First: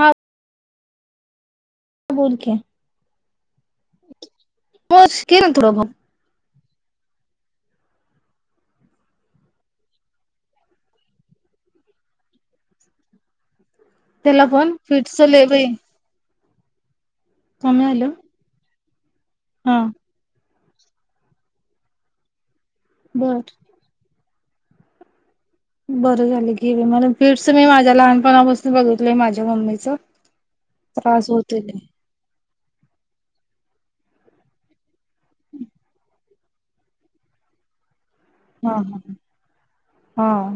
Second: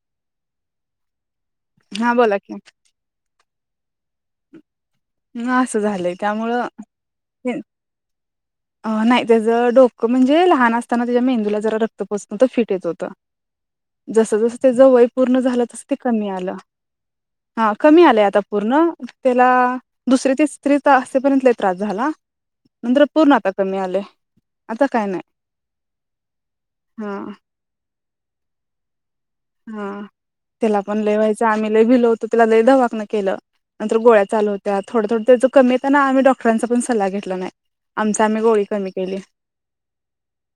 हा हा बोला की. मोज की ना हा थोडं मग झालंय त्यामुळं [unintelligible] अ नाही त्याचं डोकं म्हणजे लहान असताना त्याच्या मेंदूला जरा रक्त पोचत नव्हतं, फिट येत होतं. जस त्याला जसं पण त्याच वय फिटच पूर्ण लय झालं बाई तस ते कमी आलं. हा कमी आलंय आता पूर्ण त्याला हा दुसरे तेच असेपर्यंत लई त्रास झाला. पूर्ण बर आता कमी आलंय. आता काय नाही. बरं झालं गेलं. मला हा फिट्स मी माझ्या लहान पना पासून बगत हा, त्याला पन लय त्रास व्हायचं होतोय आम्ही लय भिलो होतो. त्याला लय दवाखान केल. नंतर गोळ्या चालू होत्या. थोडं थोडं त्याच कमी येतं ना, आम्ही डॉक्टरांचा पन सल्ला घेतला नाय. हा हा हा. हा,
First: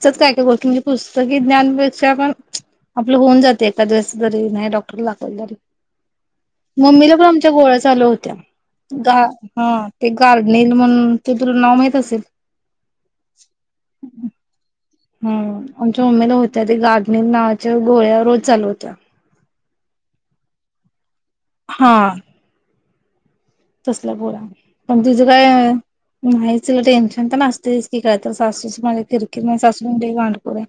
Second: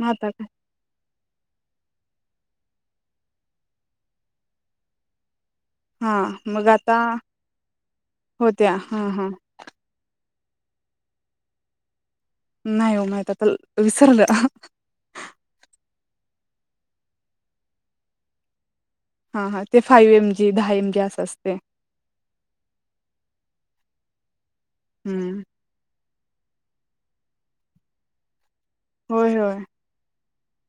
मग आता काय काय गोष्टी म्हनजे पुस्तकी ज्ञान पेक्षा पन चं आपलं होऊन जाते, एखाद दिवस जरी, नाय डॉक्टरला दाखवलं तरी. हा मग आता मम्मीला पण आमच्या गोळ्या चालू होत्या. गा हा ते ग कार्ड नेईल म्हणून ते तुला नाव माहित तसलं न्हाई ओ म्हाईत. आता विसरलं. हम्म आमच्या मम्मीला होत्या ते गार्डनिल नावाच्या गोळ्या रोज चालू होत्या. हा हा ते फायू एम जी, दहा एम जी, अस असत. हा. तसल्या गोळ्या. पण तीच हम्म काय न्हाईच तिला टेन्शन तेन असतइच कीं काय तर सासूची माझ्या किर होय किर, होय माझी सासू पण लई वांड. [unintelligible]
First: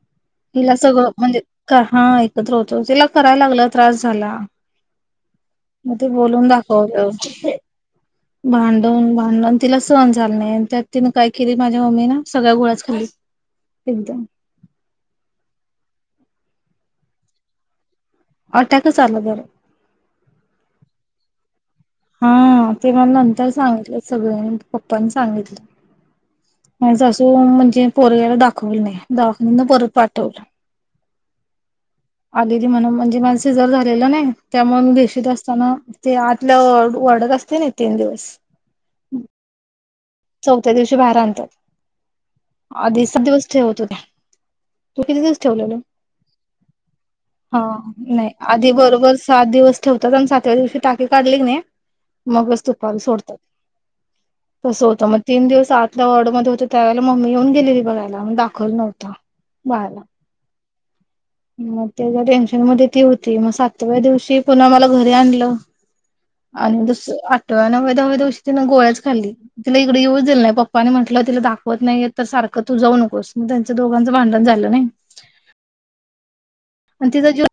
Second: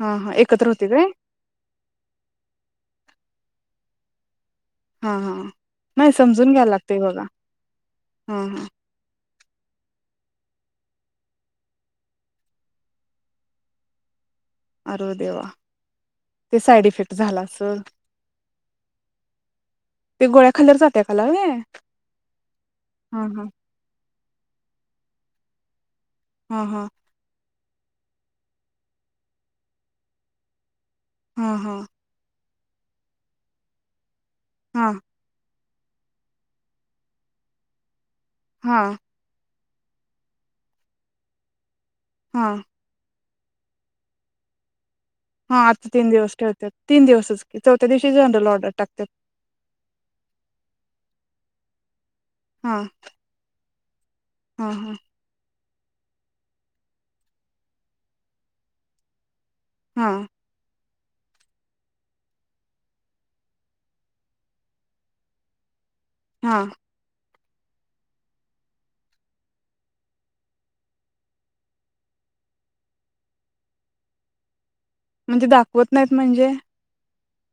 हा हा एकत्र हिला होते काय सगळं, म्हणजे कां हा एकत्र होतो. हिला करायला लागल्यावर त्रास झाला. हा हा नाही समजून घ्याय लागतय बघ. [unintelligible] भांडण भांडण तिला सहन झालं नाही. त्यात तीन काय केली माझ्या मम्मीन, सगळ्या गोळ्यांचं खाल्ली एकदम. अर देवा! ते साईड इफेक्ट झाला असल? अटॅकच आला तर. ते गोळ्या खाल्ल्यावरच अटॅक आला व्हय? हा तीन हा हा नंतर सांगितल सगळ्यांनी पप्पान सांगितलं. हा [unintelligible] हा तीन पोरग्याला दाखवलं नाही दवाखान्यातन परत पाठवलं. हा. हा. आलेली म्हणून म्हंजे माझं शिझर झालेलं नाय! त्यामुळं मी हा बेशुद असताना ते आतल वाढू -वाढत असतय नई तीन दिवस. हा. चौथ्या दिवशी बाहेर आणतात हा अदीस दिवस जेवत होत्या तू किती दिवस हा ठेवलेल आता तीन दिवस ठेवतात तीन दिवसच [inaudible] की हा चौथ्या दिवशी नाही जनरल ऑर्डर आधी टाकतात बरोबर सात दिवस ठेवतात आणि सातव्या दिवशी टाकीे काढली कणी मगच हा तुपाल सोडत्यात हा हा तीन दिवस आतल्या वॉर्ड मध्ये होते त्यावेळेला मम्मी येऊन गेलेली बघायला मग दाखवल नव्हत बाळाला हा म त्याच्या टेन्शन मध्ये ती होती मग सातव्या दिवशी पुन्हा मला घरी आणलं हा आणि दुस - त नव्व्या दहाव्या दिवशी तनं गोल्याच खाल्ली तिला इकडे येऊ जाईल नाही पप्पाने म्हटलं तिला दाखवत नाहीय तर सारखं तू जाऊ नकोस मग त्यांचं दोघांचं भांडण झालं नाही म्हणजे दाखवत नाहीत म्हणजे आणि तिचा जीव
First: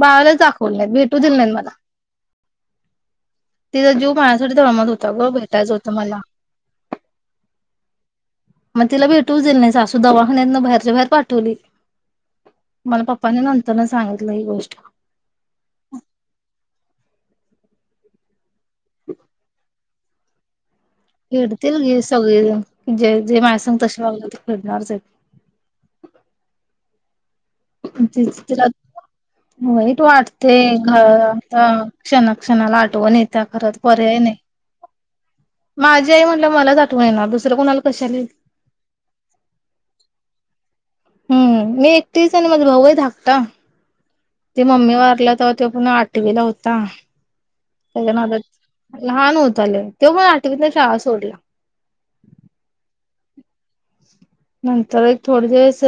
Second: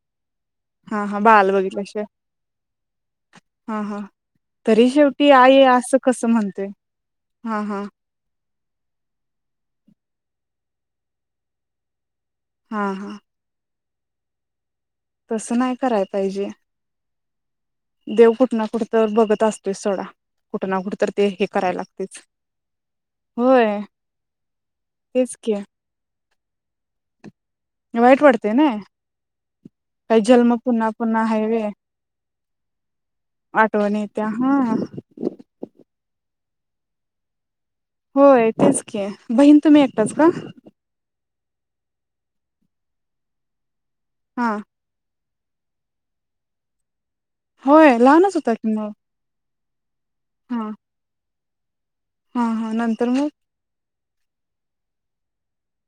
बाळाला [unintelligible] खोल नई हा भेटू हा दिल नाही बाळाला मला बघितल्याशिवाय हा तिचा हा जीव माझ्यासाठी तरी तळमत होता शेवटी ग आई भेटायचं होतं असं मला. कसं म्हणतेय हा हा मग तिला भेटू च दिलं नाही सासू दवाखान्यात ना बाहेरच्या बाहेर पाठवली हा हा नंतर न सांगितलं ही गोष्ट तसं नाही कराय पाहिजे देव कुठ ना कुठतं बघत असतोस सोडा कुठ ना कुठत फेडतील घे सगळी जन जे जे माझ्या सग होय तसे वागल्यात फेडणारच तेच की हाईत वाईट तिच वाटते तिला ना वाईट काही जन्म वाटते पुन्हा घ पुन्हा हायवे आता क्षणाक्षणाला आठवण येत खर आठवण पर्याय येत्या नाही हा माझी आई म्हटलं मलाच आठव येणार दुसरं कोणाला कशाला येईल. होय तेच की बहीण तुम्ही एकटच का हम्म मी एकटीच आणि माझा भाऊही धाकटा हा ते मम्मी वारल्या तेव्हा पुन्हा आठवीला होता होय, त्याच्या लहानच नादात होता कि मग [unintelligible] तो पण हा आठवीतनं शाळा सोडला. हा हा नंतर मग नंतर एक थोडं दिवस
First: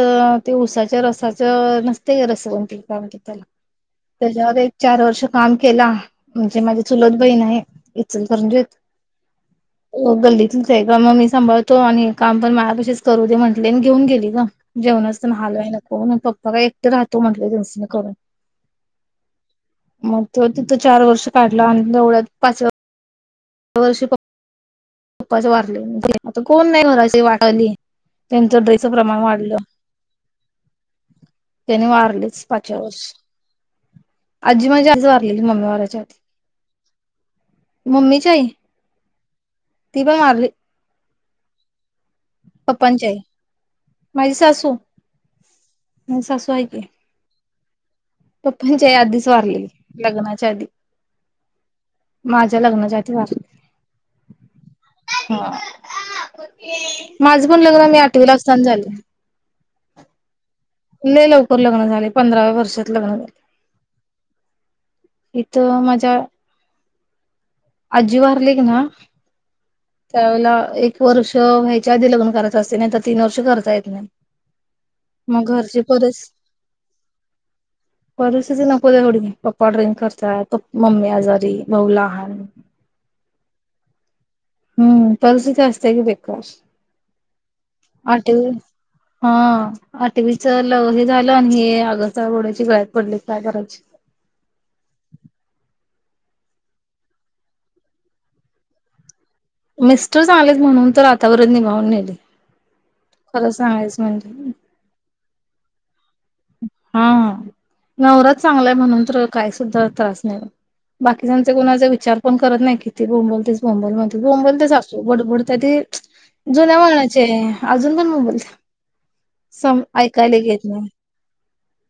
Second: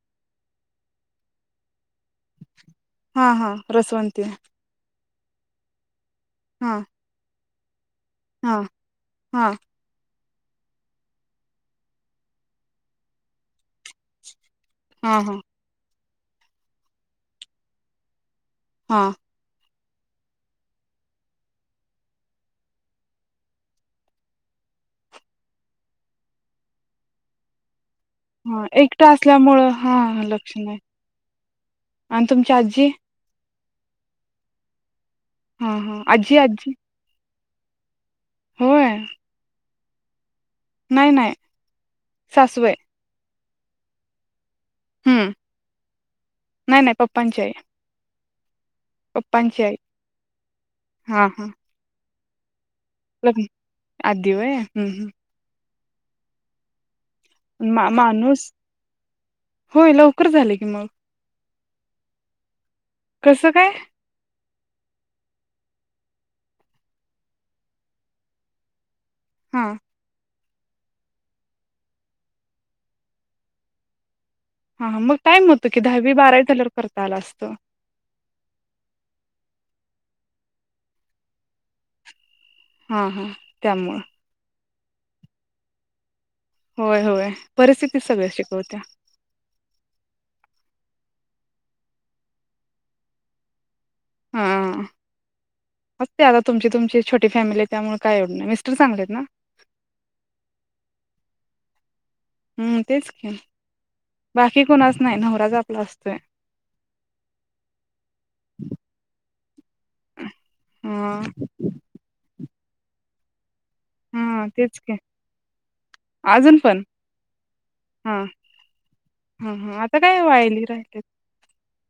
ते ऊसाच्या रसाच नसके, का रसवंत हा हा रसवंती त्याच्यावर एक, चार वर्ष काम केला. म्हणजे, हा हा माझी चुलत बहीण आहे. हा इचलकरंजीत हा [unintelligible] गल्लीत [unintelligible] मग मी सांभाळतो आणि काम पण माझ्यापाशी करु दे म्हटले, घेऊन गेली गं. हा जेवणाचे तेन हाल व्हाय, नको. हो, ना पप्पा काय एकटे राहतो, म्हटल्या तेनच तेनी करून. हा मग तो तिथं चार वर्ष काढला, आणि तेवढ्या पाच व ह्या वर्षी पप्पा पपाचं वारले म्हणजे, आता कोण नाही, [unintelligible] हा त्यांचं ड्रेसचं एकटा प्रमाण वाढलं असल्यामुळं हा लक्ष नाही, त्याने आणि वारलेच तुमची पाचव्या आजी वर्षी आजी म्हणजे, आज हा हा अजी आजी मम्मीची आई होय ती पण वारली. नाय नाय पप्पांची आई माझी सासू हम माझी सासू आहे की नाही नाही पप्पाांची आई पप्पांची आई आधीच, पप्पांची वारलेली आई लग्नाच्या आधी. हा हा माझं लग्नाच्या आधी वारली लग्न आधी होय हम्म हम्म हं [unintelligible] माझं पण मा लग्न मी आठवीला माणूस असताना झालयं, होय लवकर झाले की मग लय लवकर. लवकर लग्न झालय पंधराव्या वर्षात लग्न झाले कसं काय? इथं माझ्या आजी वारली की, ना हां. एक वर्ष व्हायच्या आधी लग्न करायचं असतंय. नाही तर तीन वर्ष करता येत नाही. हा हा टाइम मग होतो की घरची दहावी परिस बारावी झाल्यावर करता आला असतं परिस्थिती नको तेवढी पप्पा ड्रिंक - - करताय. मम्मी आजारी. भाऊ लहान. हा हा त्यामुळं हम्म परिस्थिती असत्या कि बाई होय होय परिस्थिती सगळं आठवी शिकवत्या हा आठवी च ल हे झालं आणि हे आगस्त बोड्याची गळ्यात पडली काय करायचं. हम् हात्ते आता तुमची तुमची छोटी फॅमिली आहे त्यामुळे काय एवढ नाही. मिस्टर चांगले आहेत ना? मिस्टर चांगलेत म्हणून तर आतापर्यंत निभावून नेलं. हम. तेच कि बाकी कुणाच नाय नवराच आप - बास- - हा हा नवरा चांगलाय म्हणून तर काय सुद्धा त्रास नाही बघ हा बाकीच्यांचा कुणाचा विचार पण करत नाही - - किती बोंबलतेस - - बोंबल म्हणतोयं हा बोंबलत्या तेच की सासु बडबडत्या ती अजून जुन्या पण वळणाची आजुन पण हा बोंबलत्या हा हा संम आता काय ऐकायला वायली गेतलय - - राहिलेत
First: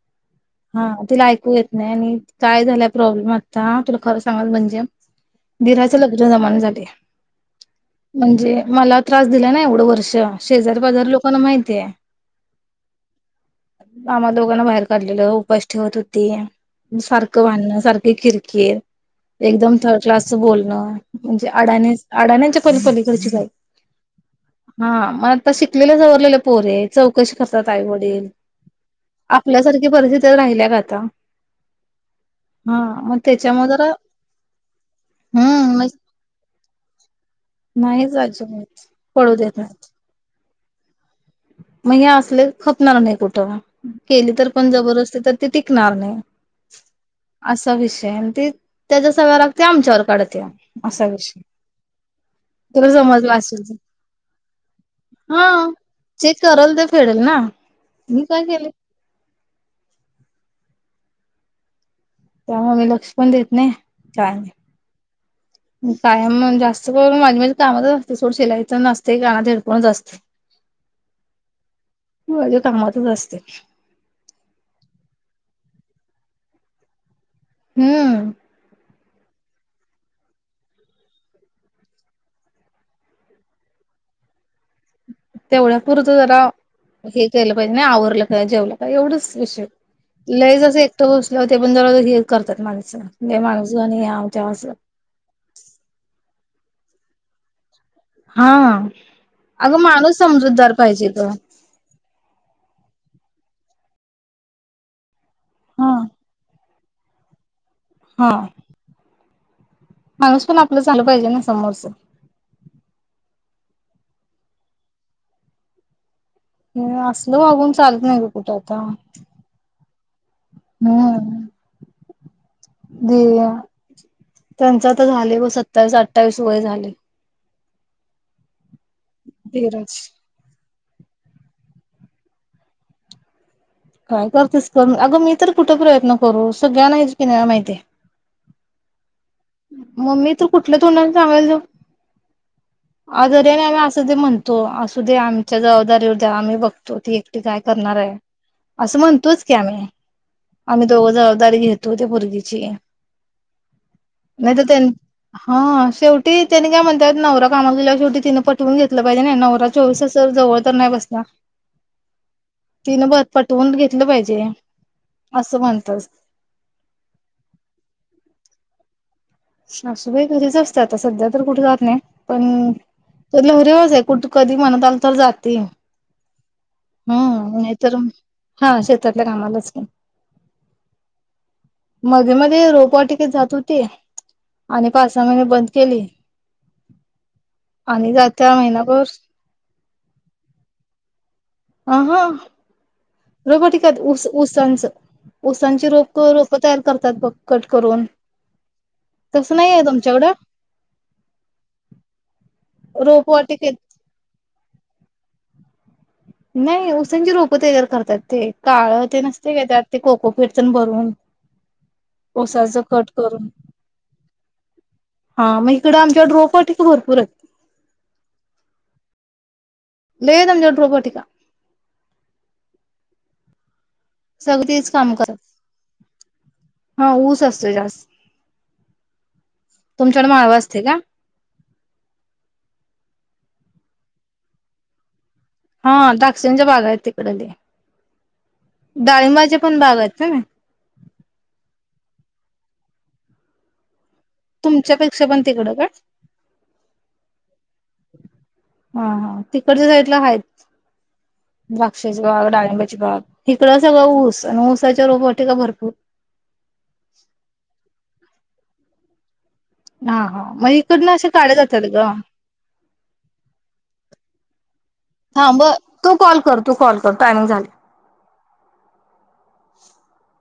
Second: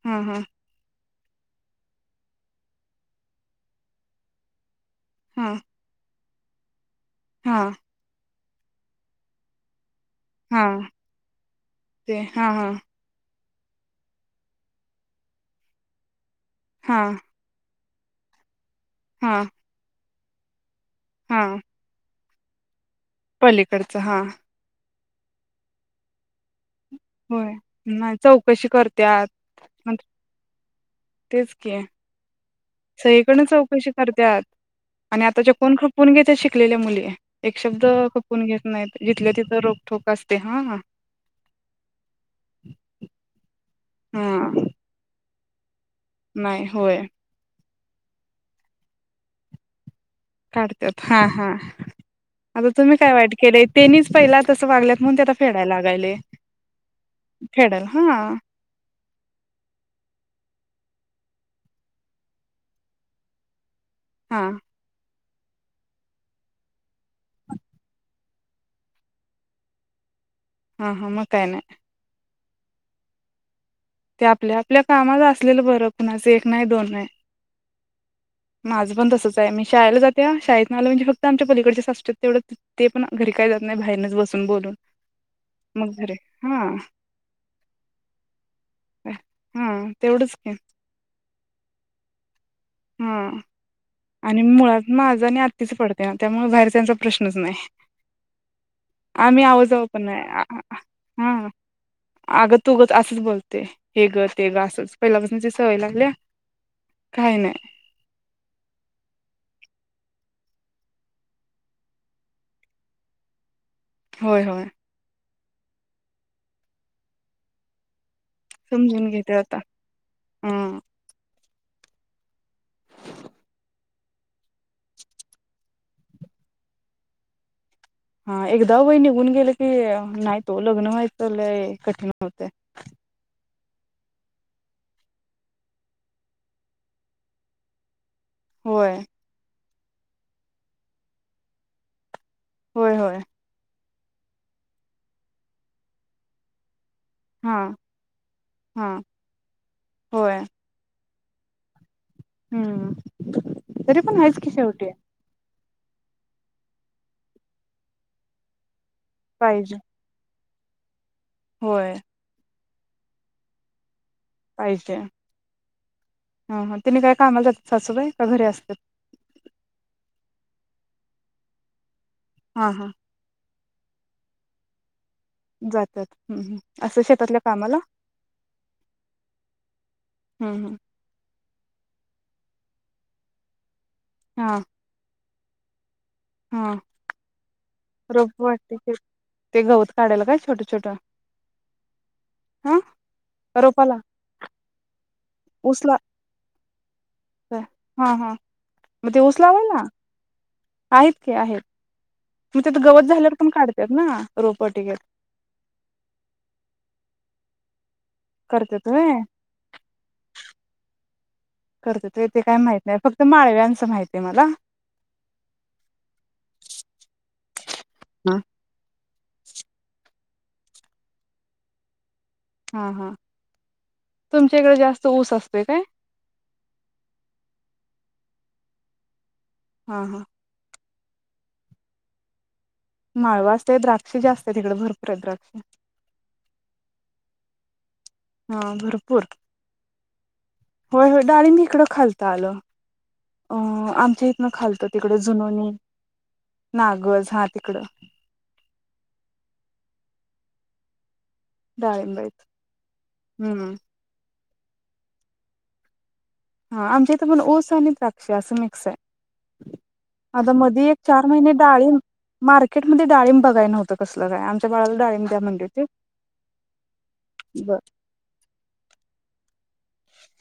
हा हा. हा तिला ऐकू येत नाही आणि काय झालंय प्रॉब्लेम आत्ता तुला खर सांगायचं म्हणजे हा दिराच लग्न तुझ्या जमान्यासाठी हा. म्हणजे मला त्रास दिला ना एवढं वर्ष - - तेव्हा हा शेजारी पाजारी लोकांना माहितीयं. ते हा हा आम्हा दोघांना बाहेर काढली. मुलं उपाशी ठेवत होती. हा सारख भांडण सार खी किरकिर - हा - एकदम थड क्लासच बोलणं. म्हणजे अडाणीच अडाण्याच्या पण पली - - पलीकडच हा. हा म आता शिकलेल्या सवरलेल्या पोरी हाईत. चौकशी होय कसतात नाही आईवडील चौकशी करत्यात आपल्यासारख ती मग परिथिती राहिल्या का आता? हा मग सगळीकडण त्याच्यामुळे जरा चौकशी करत्यात आणि आताच्या कोण हम्म खपवुन घेत्यात शिकलेल्या मुली एक शब्द नाहीच खपवुन घेत अजिबात नाइत. जिथल्या तिथ रोकठोक अस - - ते हा हा मये असले खपणार नाय कुठ केली तर पण जबरदस्ती तर ते ती नाय होय चा विषय आन ते त्याजा सगळा राग ते आमच्यावर काढत्या काढत्यात असा हा विषय. हा आता तुला तुम्ही काय समजला वाईट असेल केलंय तर तेनीच पहिला तस वागल्यात म्हणून ते आता फेडायला लागायलेय चेक कराल तर फेडल ना मी काय केले त्यामुळ मी लक्ष पण देत नाही. काय हा नाही. कायम जास्त वेळ माझ्या माझ्या कामातच असते सोड शिलाई पण असते कानात हेडफोन असते. हम्म हम्म म काय नाई. माझ्या कामातच असते. ते आपल्या आपल्या कामात असलेलं बरं कुणाचं एक नाही दोन नाही. हम्म माझं पण तसंच आहे मी शाळेला जाते शाळेतन आलं की फक्त आमच्या पलीकडचे सासू तेवढ ते पण घरी काही जात नाही बाहेरच बसून बोलून तेवढ्या मग घरी पुरतं जरा हा हे केलं पाहिजे नाही आवरलं काय जेवलं एवढच विषय हा तेवढंच की लय जंस एकटं बसल होते पण जवळजवळ फ्री आहे. हा आणि त्याव असं मुळात माझ आणि अतीच पडते ना त्यामुळे बाहेर त्यांचा प्रश्नच नाही. हा आम्ही अगं आवजाव पण माणूस नाही समजूतदार पाहिजे ग असच बोलते हे ग ते ग असच पहिल्यापास म्हणजे सवय हा लागल्या. काही नाही. हा. माणूस पण आपलं चालू पाहिजे ना समोरच होय होय. असल वागून चालत नाही ग. उठता समजून घेते आता हा हम्म त्यांच आता झाले बघ सत्तावीस अठ्ठावीस वय झाले. हा एक एकदा वय निघून गेल की धीरज नाही होत लग्न व्हायचं तर लई कठीण होते. काय करतेस कर अगं मी तर कुठं प्रयत्न करू सगळ्यांना आहेच की नाही माहिती होय. मम्मी तू कुठल्या तोंडने सांगायला जाऊ. होय होय अगं अस तसे ते म्हणतो असू दे आमच्या जबाबदारीवर आम्ही बघतो. तो ती एकटी हा काय करणार आहे हा असं म्हणतोच की आम्ही होय आम्ही दोघजण दर घेईन. तु त्या पोरगीची हम्म तरी पण आहेच की नाही तर त्यां शेवटी हा शेवटी त्याने काय म्हणत्यात नवरा कामावर गेल्यावर शेवटी तिने पटवून घेत. तुला पाहिजे नही नवरा चोवीस तास जवळच. तर नाही बसला. होय. तीन बघ पटवून घेतल. पाहिजे हा हा तीनी काय कामाला जातात सासूबाई का घरी असत्यात. सासूबाई घरीच असता आता सध्या तर कुठे जात नाही. पण हा हा त्या वस आहे कुठ कध म्हणत आ [inaudible] तर जाते जातात हम्म हम्म असं शेतातल्या हम् कामाला नाहीतर हा शेतातल्या कामालाच की. हम्म हम्म मध्ये मध्ये रोपवाटिकेत जात होती. हा आणि पास. सा महिने बंद केली. हा आणि रोप जात्या वाटते महिनाभर तेते गवत काढाल काय छोट छोट हा रोपाला रोबोटिकात ऊस ऊसांच. उसला कट करून हा हा मग ते उसलाव तसं नाही ना आहे तुमच्याकडं आहेत. की आहेत मग त्याथ गवत झालं तर पण रोपवाटिकेत कडत्यत ना रोपवाटिकेत. नाही उसांची रोप तयार कर. त्यात ते करत्यात काळं व्हय ते नसते काय त्यात ते कोकोफिरचण भरून करत्यात व्हय ते काय ऊसाच माहित नाही कट फक्त करून माळव्यांचं माहित आहे मला हा मग इकडं आमच्या रोपवाटिका भरपूर आहेत. हम लई हायत आमच्याकड रोपवाटका. हा हा तुमच्या सगळी इकडे तीच जास्त काम ऊस असतोय काय करतीत हा ऊस असतो जास्त. हा तुमच्या हा कड माळव असतय काय. माळव असतय द्राक्ष जास्त आहेत हीकडे भरपूर द्राक्ष बरले [inaudible] हा भरपूर आहेत का नाही होय होय डाळीब मी इकडं खालत आलं. अ आम. च्य हितंन खालत तिकडं तुमच्यापेक्षा पण जुनोनी तिकडं काय नागस हा तिकडं. च्य साईट ला हाय डाळिंब द्राक्षाची आहेत बाग डाळिंबाची बाग हम्म हिकडं सगळं ऊस प उसाच्या रोप वाटिका आहे का भरपूर हा आमच्या इथ पण ऊस आणि द्राक्ष अस मिक्स आहे हा हा आता मग मधी एक इकडनं चार अशा महिने काढ्या जातात डाळीम ग मार्केटमध्ये डालिंब बघाय नव्हत कसल काय आमच्या बाळाला डाळिंब द्या थांब म्हणते हं ते तू कॉल कर तू कॉल कर टायमिंग झालं. बर [inaudible]